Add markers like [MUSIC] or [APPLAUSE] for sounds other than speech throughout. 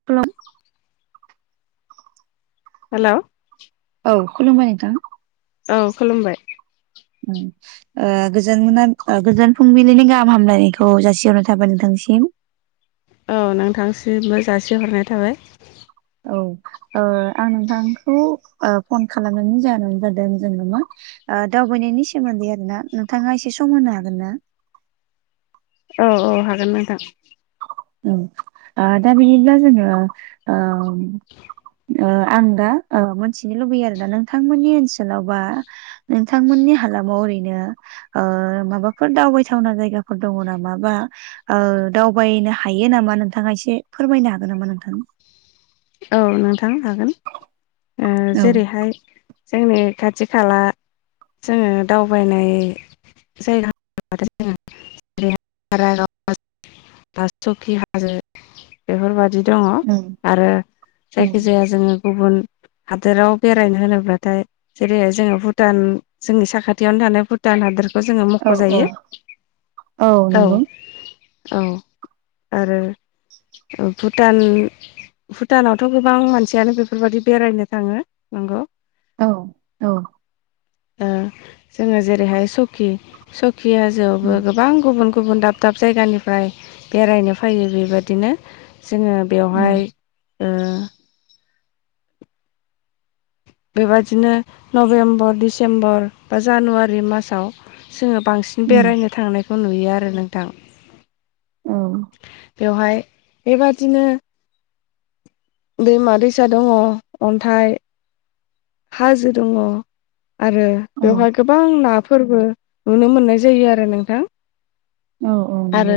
[UNINTELLIGIBLE] Hello औ खुलुमबाय नोंथां औ खुलुमबाय [INAUDIBLE] ओ गोजोन मोना गोजोन फुंबिलिनि गाहाम हामलायनायखौ जासि हरनाय थाबाय नोंथांसिम औ नोंथांसिमबो जासि हरनाय थाबाय। औ ओ आं नोंथांखौ फन खालामनायनि जाहोनाव जादों जोंनो मा ओ दावबायनायनि सोमोन्दै आरोना नोंथाङा एसे सम होनो हागोन ना? औ औ हागोन नोंथां। ओ आ दा बिदिब्ला जोङो ओ ओ आं दा मिथिनो लुबैयो आरोना नोंथांमोननि ओनसोलाव बा नोंथांमोननि हालामाव ओरैनो ओ माबाफोर दावबायथावना जायगाफोर दङ नाम बा ओ दावबायनो हा हायो नामा नोंथाङा एसे फोरमायनो हागोन नामा नोंथां? औ नोंथां हागोन ओ औ जेरैहाय जोंनि खाथि खाला जोङो दावबायनाय जायगा होनोबाथाय जोङो [UNINTELLIGIBLE] [UNINTELLIGIBLE] सकि हाजो बेफोरबायदि दङ उम आरो जायखि जाया जोङो गुबुन हादोराव बेरायनो होनोब्लाथाय जेरैहाय जोङो भुटान जोंनि साखाथियावनो थानाय भु भुटान हादरखौ जोङो औ औ मख'जायो औ औ आरो भुटान भुटानावथ' गोबां मानसियानो बेफोरबायदि बेरायनो थाङो नंगौ। औ औ ओ जोङो जेरैहाय सकि सकि हाजोआवबो उम गोबां गुबुन गुबुन दाब दाब जायगानिफ्राय बेरायनो फायो बेबादिनो जोङो उम बेवहाय ओ बेबादिनो नभेम्बर डिसेम्बर बा जानुवारि मासाव जोङो बांसि उम बेरायनो थांनायखौ नुयो आरो नोंथां। औ बेवहाय बेबादिनो दैमा दैसा दङ अन्थाइ हाजो दङ आरो औ बेवहाय गोबां नाफोरबो नुनो मोननाय जायो आरो नोंथां औ औ औ आरो नंगौ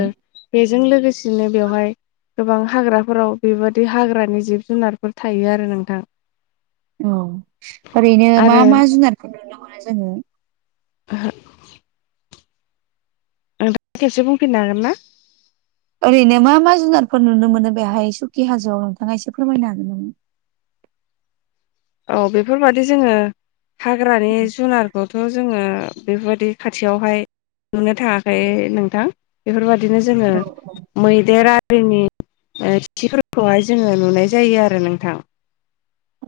बेजों लोगोसेनो बेवहाय गोबां हाग्राफोराव बेबादि हाग्रानि जिब जुनारफोर थायो आरो नोंथां औ ओरैनो मा आरो मा जुनारफोर नुनो‌ मोननाय जोङो? ओहो नोंथाङा खेबसे बुंफिननो हागोन ना? ओरैनो मा मा जुनारफोर नुनो मोनो बेहाय सुकि हाजोआव नोंथाङा एसे फोरमायनो हागोन नामा? औ बेफोरबादि जोङो हाग्रानि जुनारखौ थ' जोङो बेफोरबायदि खाथियावहाय नुनो थाङाखै नोंथां बेफोरबायदिनो जोङो औ मैदेर आरिनि ओ खिफोरखौहाय जोङो नुनाय जायो आरो नोंथां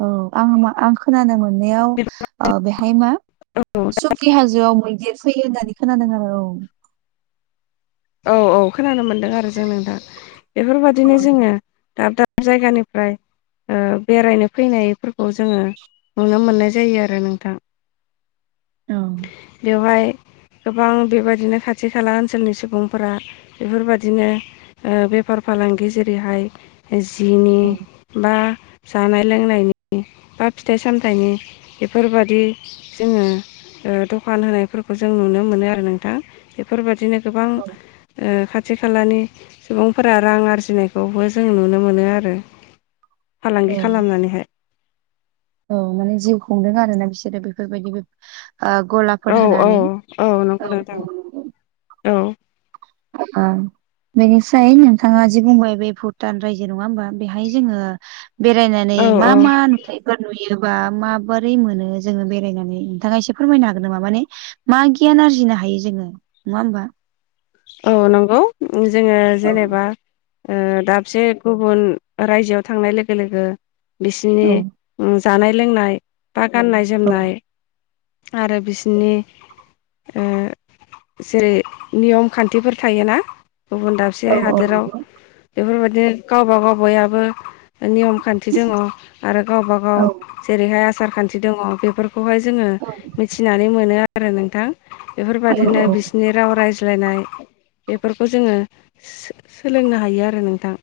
औ आं मा आं खोनानो मोननायाव बेहाय मा सकि हाजोआव मैदेर फैयो होननानै खोनादों आरो औ औ औ खोनानो मोनदों आरो जों नोंथां बेफोरबायदिनो जोङो औ दाब दाब जायगानिफ्राय बेरायनो फैनायफोरखौ जोङो नुनो मोननाय जायो आरो नोंथां औ बेवहाय गोबां बेबायदिनो खाथि खाला ओनसोलनि सुबुंफोरा बेफोरबायदिनो बेफार फालांगि जेरैहाय जिनि औ बा जानाय लोंनायनि बा फिथाइ सामथाइनि बेफोरबादि जोङो दखान होनायफोरखौ जों नुनो मोनो आरो नोंथां बेफोरबादिनो गोबां ओ खाथि खालानि सुबुंफोरा रां आरजिनायखौबो जों नुनो मोनो आरो औ फालांगि खालामनानैहाय औ माने जिउ खुंदों आरो ना बिसोरो बेफोरबायदि बे गला औ-औ-औ नंगौ नोंथां औ उम बेनिफ्राय नोंथाङा जि बुंबाय बे भुटान रायजो नङा होमबा बेहाय जोङो बेरायनानै औ मा औ मा नुथाय नुयोबा माबोरै मोनो जोङो बेरायनानै नोंथाङा एसे फोरमायनो हागोन नामा माने मा गियान आरजिनो हायो जोङो नङा ओमबा औ नंगौ जोङो औ जेनेबा ओ दाबसे गुबुन रायजोआव थांनाय लोगो लोगो औ बिसिनि ओम जानाय लोंनाय बा गाननाय औ जोमनाय आरो बिसिनि जेरै नियम खान्थिफोर थायोना गुबुन दाबसे औ हादोराव नंगौ बेफोरबायदिनो गावबा गाव बयाबो नियम खान्थि दङ आरो गावब औ गाव जेरैहाय आसार खान्थि दङ बेफोरखौहाय जोङो औ मिथिनानै मोनो आरो नोंथां औ बेफोरबायादिनो बिसिनि राव रायज्लायनाय बेफोरखौ जोङो सोलोंनो हायो आरो नोंथां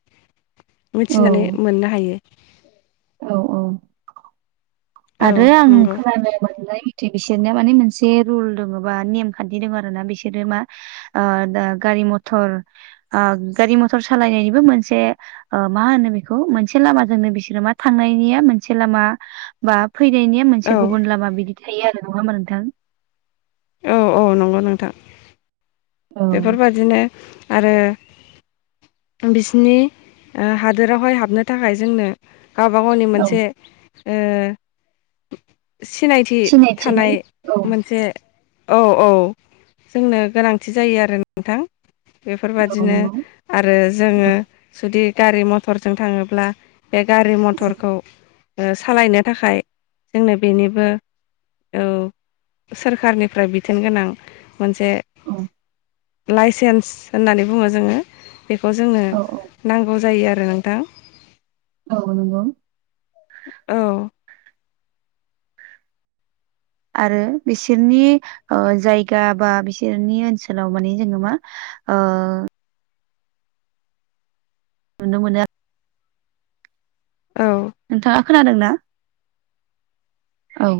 मिथिनानै मोननो हायो औ-औ औ आरो आं नंगौ खोनानो मोनलाय बिसोरनो माने मोनसे रुल दङ बा नेम खान्थि दङ आरो ना बिसोरो मा आ द गारि मथर गारि मथर सालायनायनिबो मोनसे मा होनो बेखौ मोनसे लामाजोंनो बिसोरो मा थांनायनिया मोनसे लामा बा फैनायनिया मोनसे औ गुबुन लामा बिदि थायो आरो नङा ओमबा नोंथां औ-औ नंगौ नोंथां औ बेफोरबायदिनो आरो बिसिनि हादोरावहाय हाबनो थाखाय जोंनो गावबा गावनि औ मोनसे ओ सिनायथि सिनायथिनि थानाय औ मोनसे औ-औ जोंनो गोनांथि जायो आरोना नोंथां औ बेफोरबादिनो नंगौ आरो औ जोङो जुदि गारि मथरजों थाङोब्ला बे गारि मटरखौ सालायनो थाखाय जोंनो बेनिबो औ सोरखारनिफ्राय बिथोन गोनां मोनसे औ लाइसेन्स होननानै बुङो जोङो बेखौ जोंनो औ नांगौ जायो आरो नोंथां औ नंगौ औ आरो बिसोरनि जायगा बा बिसोरनि ओनसोलाव माने जोङो मा ओ नुनो मोनो औ नोंथाङा खोनादोंना औ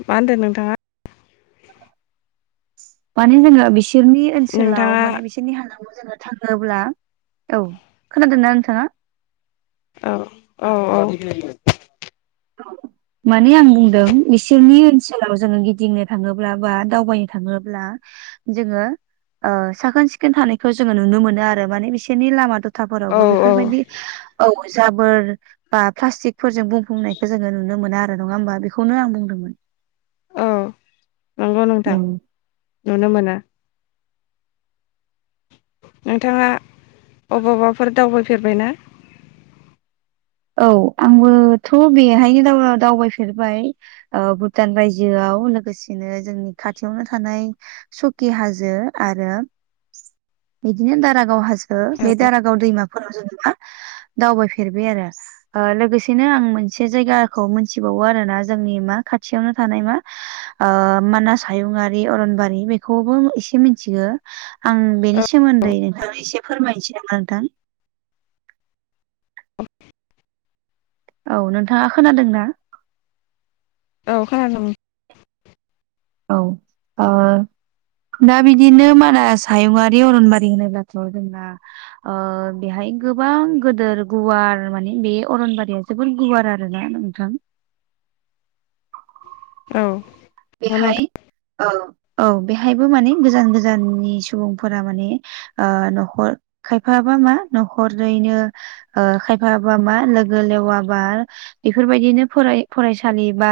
मा होनदों नोंथाङा माने जोङो बिसोरनि ओनसोलाव नोंथाङा माने बिसोर बिनि हालामाव जोंना थाङोब्ला औ खोनादों ना नोंथाङा औ औ औ औ माने आं बुंदों बिसोरनि ओनसोलाव जोङो गिदिंनो थाङोब्ला बा दावबायनो थाङोब्ला जोङो साखोन सिखोन थानायखौ जोङो नुनो मोनो आरो माने बिसोरनि लामाथ' औ रखवबो औ बेफोरबायदि औ जाबोर बा प्लाटिकफोरजों बुंफुंनाय जोङो नुनो मोना आरो नङा होमबा बेखौनो आं बुंदोंमोन औ नंगौ नोंथां उम, नुनो मोनो नोंथाङा अबावबाफोर दावबायफेरबाय ना औ आंबोथ' बेहायनो दावबायफेरबाय भुटान रायजोआव लोगोसेनो जोंनि खाथियावनो थानाय सकि हाजो आरो बिदिनो दारागाव हाजो औ बे दारागाव दैमाफोराव जेन'बा दावबायफेरबाय आरो ओ लोगोसेनो आं मोनसे जायगाखौ मोनथिबावो आरोना जोंनि मा खाथियावनो थानाय मा ओ मानास हायुंङारि अरनबारि बेखौबो एसे मिथिगो आं बेनि सोमोन्दै नोंथांनो एसे फोरमायनोसै नामा नोंथां औ औ नोंथाङा खोनादों ना औ खोनादों औ आ दा बिदिनो मानास हायुङारि अरनबारि होनोब्लाथ' जोंना ओ बेहाय गोबां गोदोर गुवार माने बे अरनबारिया जोबोर गुवार आरो ना नोंथां औ नंगौ नोंथां बेहाय औ औ बेहायबो माने गोजान गोजाननि सुबुंफोरा माने ओ न'खर खायफााबा मा न'खरैनो ओ खायफाबा मा लोगो लेवाबा बेफोरबायदिनो फराय फरायसालि बा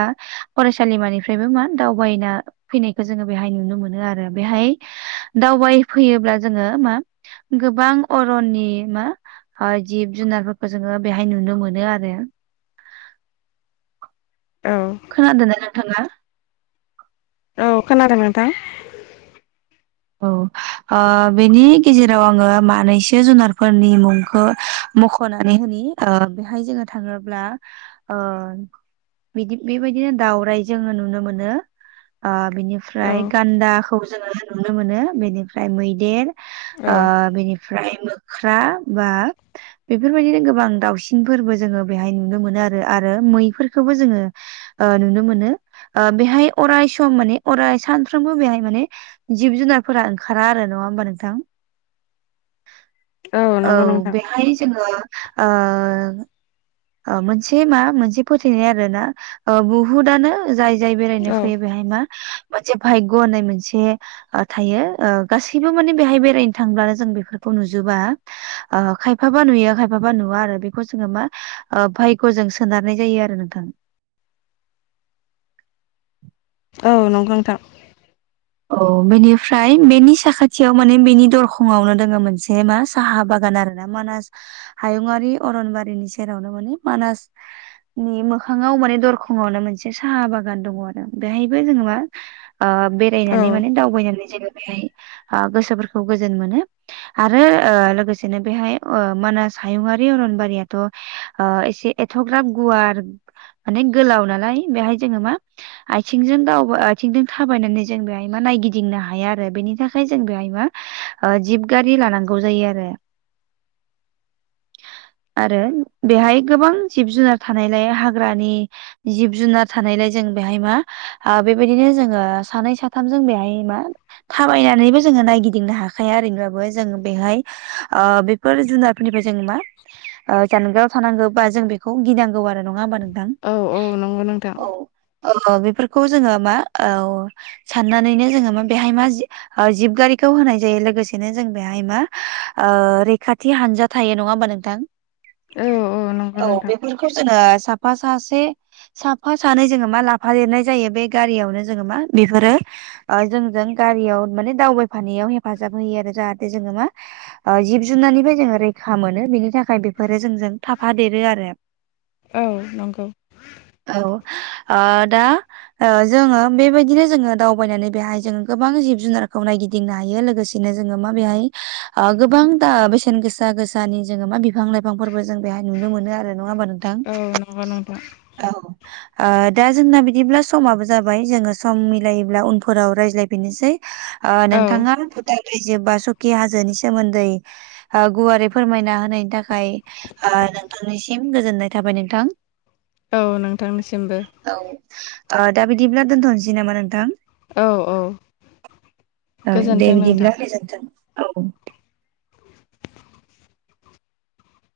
फरायसालिमानिफ्रायबो मा दावबायना फैनायखौ जोङो बेहाय नुनो मोनो आरो बेहाय दावबायफैयोब्ला जोङो मा गोबां अरननि मा जिब जुनारफोरखौ जोङो बेहाय नुनो मोनो आरो औ खोनादोंनाय नोंथाङा औ खोनादों नोंथां औ बेनि गेजेराव आङो मानैसो जुनारफोरनि मुंखौ मख'नानै होनि ओ बेहाय जोङो थाङोब्ला ओ बिदि बेबायदिनो दावराइ जोङो नुनो मोनो आ बिनि औ ओमफ्राय गान्दाखौ जोङो नुनो मोनो बेनिफ्राय मैदेर औ बेनिफ्राय ओमफ्राय मोख्रा बा बेफोरबायदिनो गोबां दाावसिनफोरबो जोङो बेहाय नुनो मोनो आरो आरो मैफोरखौबो जोङो ओ नुनो मोनो बेहाय अराय सम माने अराय सानफ्रोमबो बेहाय माने जिब जुनारफोरा ओंखारा आरो नङा होमबा नोंथां औ नंगौ नोंथां बेहाय जोङो मोनसे मा मोनसे फोथायनाय आर ना बहुदनो जाय जाय बेरायनो औ फैयो बेहाय मा मोनसे भायग होननाय मोनसे थायो गासैबो माने बेहाय बेरायनो थांब्लानो जों बेफोरखौ नुजोबा खायफाबा नुयो खायफाबा नुवा आरो बेखौ जोङो मा ओ भायग'जों सोनारनाय जायो आरो नोंथां। औ नंगौ नोंथां अ बेनिफ्राय बेनि साखाथियाव माने बेनि दरखंआवनो दोङो मोनसे मा साहा बागान आरो ना मानास हायुंङारि अरनबारिनि सेरावनो माने मानास नि मोखाङाव माने दरखंआवनो मोनसे साहा बागान दङ आरो बेहायबो जोङो मा ओ औ बेरायनानै माने दावबायनानै जे बेहाय ओ गोसोफोरखौ गोजोन मोनो। आरो ओ लोगोसेनो बेहाय ओ मानास हायुङारि अरनबारियाथ' ओ एसे एथ'ग्राम गुवार माने गोलाव नालाय बेहाय जोङो मा आथिंजों दाव आथिंजों थाबायनानै जों बेहाय मा नायगिदिंनो हाया आरो बेनि थाखाय जों बेहाय मा ओ जिब गारि लानांगौ जायो आरो। आरो बेहाय गोबां जिब जुनार थानायलाय हाग्रानि जिब जुनार थानायलाय जों बेहाय मा बेबायदिनो जोङो सानै साथाम जों बेहाय मा थाबायनानैबो जोङो नायगिदिंनो हाखाया ओरैब्लाबो जों बेहाय ओ बेफोर जुनारफोरनिफ्राय जों मा जानगाराव थानांगौ बा जों बेखौ गिनांगौ आरो नङा होमबा नोंथां। औ औ नंगौ नोंथां। औ ओ बेफोरखौ जोङो मा औ साननानैनो जोङो मा बेहाय मा ओ जिबगारिखौ होनाय जायो लोगोसेनो जों बेहाय मा रैखाथि हानजा थायो नङा होमबा नोंथां। औ नंगौ औ नोंथां बेफोरखौ जोङो साफा सासे साफा सानै जोङो मा लाफा देरनाय जायो बे गारियावनो जोङो मा बेफोरो ओ जोंजों गारियाव माने दावबायफानायाव हेफाजाब होयो आरो जाहाथे जोङो मा जिब जुनारनिफ्राय जोङो रैखा मोनो बेनि थाखाय बेफोरो जोंजों थाफ देरो आरो औ नंगौ। औ ओ दा जोङो बेबायदिनो जोङो दावबायनानै बेहाय जोङो गोबां जिब जुनारखौ नायगिदिंनो हायो लोगोसेनो जोङो मा बेहाय गोबां दा बेसेन गोसा गोसानि जोङो मा बिफां लाइफांफोरबो जों बेहाय नुनो मोनो आरो नङा हा नोंथां। औ नंगौ नोंथां। औ ओ दा जोंना बिदिब्ला समाबो जाबाय जोङो सम मिलायो। ब्ला‌ उनफोराव रायज्लायफिननोसै औ नोंथाङा जोबबा सकि हाजोनि सोमोन्दै गुवारै फोरमायना होनायनि थाखाय ओ नोंथांनिसिम गोजोननाय थाबाय नोंथां। औ नोंथांनिसिमबो औ दा बिदिब्ला दोनथ'नोसै नामा नोंथां। औ औ औ दे गोजोन्थों नोंथां बिदिब्ला गोजानथ' औ